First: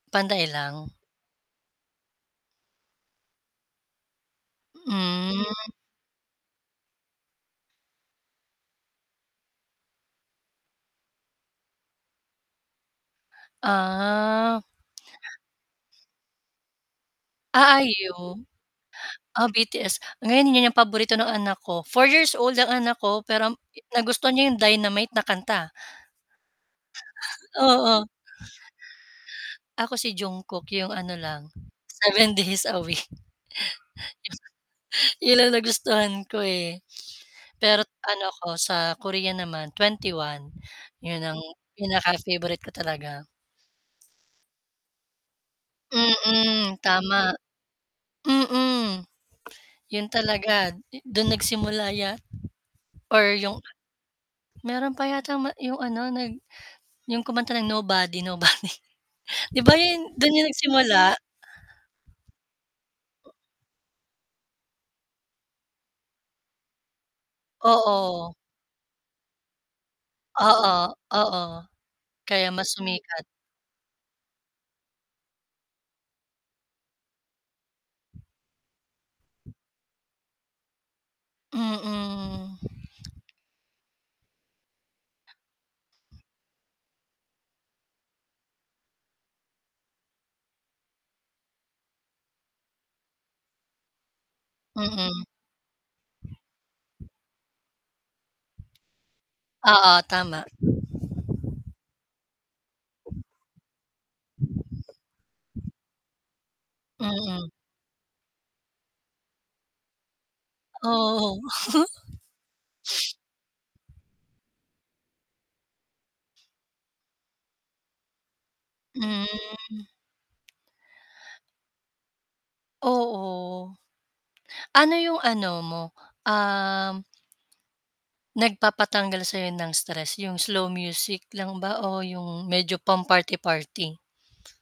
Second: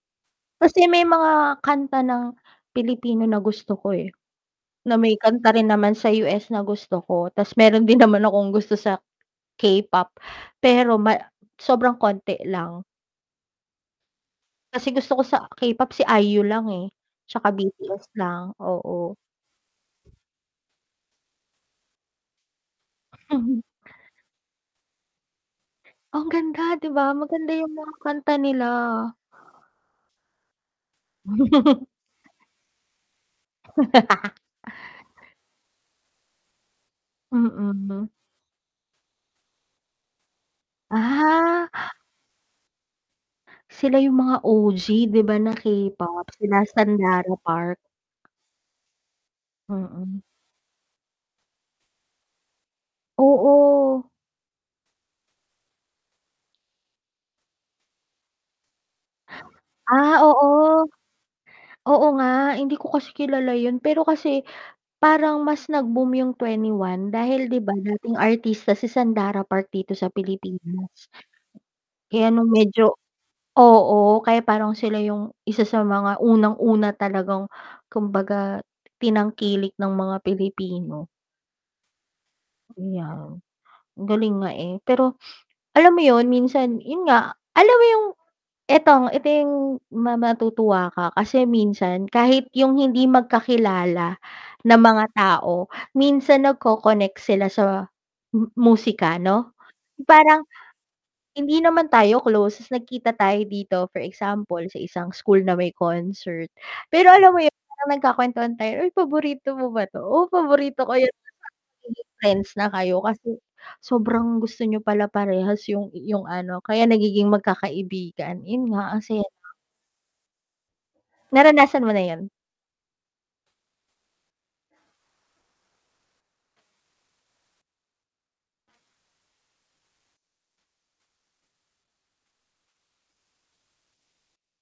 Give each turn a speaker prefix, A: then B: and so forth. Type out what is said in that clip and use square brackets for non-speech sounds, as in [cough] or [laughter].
A: Pantay
B: Kasi
A: lang.
B: may mga kanta ng Pilipino na gusto ko, eh, na may
A: Hmm.
B: kanta rin naman sa US na gusto ko, tas meron din naman akong gusto sa, K-pop, pero ma sobrang konti lang.
A: Ah.
B: Kasi gusto ko sa K-pop si IU lang, eh, tsaka
A: Ah,
B: BTS
A: IU,
B: lang, oo.
A: ah, BTS, ngayon 'yung paborito ng anak ko, four years old ang anak ko pero, um,
B: [chuckles]
A: nagustuhan niya 'yung Dynamite na kanta.
B: Ang ganda di ba, maganda 'yung mga
A: Oo.
B: kanta nila.
A: Ako si Jungkook 'yung ano lang,
B: [chuckles]
A: seven days a week. [chuckles]
B: [laughs]
A: 'Yun lang nagustuhan ko, eh, [gasps] pero
B: Mm.
A: ano ako, sa Korea naman, 21, 'yun ang
B: Ah.
A: pinaka-favorite ko talaga.
B: Sila 'yung mga OG di ba, na K-pop, sila
A: Mm, tama.
B: Sandara Park?
A: Mm, 'yun
B: Mm.
A: talaga, yu do'n nagsimula yat or 'yung
B: Oo.
A: meron pa yatang ma 'yung ano, nag 'yung kumanta ng Nobody Nobody. 'Di ba, 'yun
B: Ah,
A: do'n 'yun
B: oo.
A: nagsimula?
B: Oo nga, hindi ko kasi kilala 'yun, pero kasi, parang mas nag-boom 'yung 2ne1 dahil di ba, dating
A: Oo.
B: artista si Sandara Park dito sa
A: Oo,
B: Pilipinas.
A: oo.
B: Kaya no'ng
A: Kaya mas
B: medyo
A: sumikat.
B: oo, kaya parang sila 'yung, isa sa mga unang-una talagang, kumbaga, tinangkilik ng mga Pilipino.
A: Mm. [clicks tongue]
B: 'Yan. Ang galing nga, eh, pero [sniffs] alam mo 'yon, minsan 'yun nga, alam mo 'yung itong ito 'yung ma matutuwa ka kasi minsan, kahit 'yung hindi magkakilala na mga
A: Mm.
B: tao, minsan nagko-connect sila sa mu musika 'no,
A: Oo, tama.
B: parang, hindi naman tayo close tas nagkita tayo dito, for example sa isang school na may concert, pero alam mo
A: Mm.
B: 'yun parang nagkakuwentuhan tayo, "ay paborito mo ba 'to, oh paborito ko 'yan."
A: Oo.
B: [unintelligible] Friends na kayo
A: [giggles] [sniffs]
B: kasi, sobrang gusto niyo pala parehas 'yung 'yung ano kaya nagiging magkakaibigan. 'Yun nga, ang saya lang.
A: Hmm.
B: Naranasan mo na 'yon?
A: Oo. [clicks tongue] Ano 'yung ano mo, um nagpapatanggal sa'yo ng stress, 'yung slow music lang ba o 'yung medyo pang party party?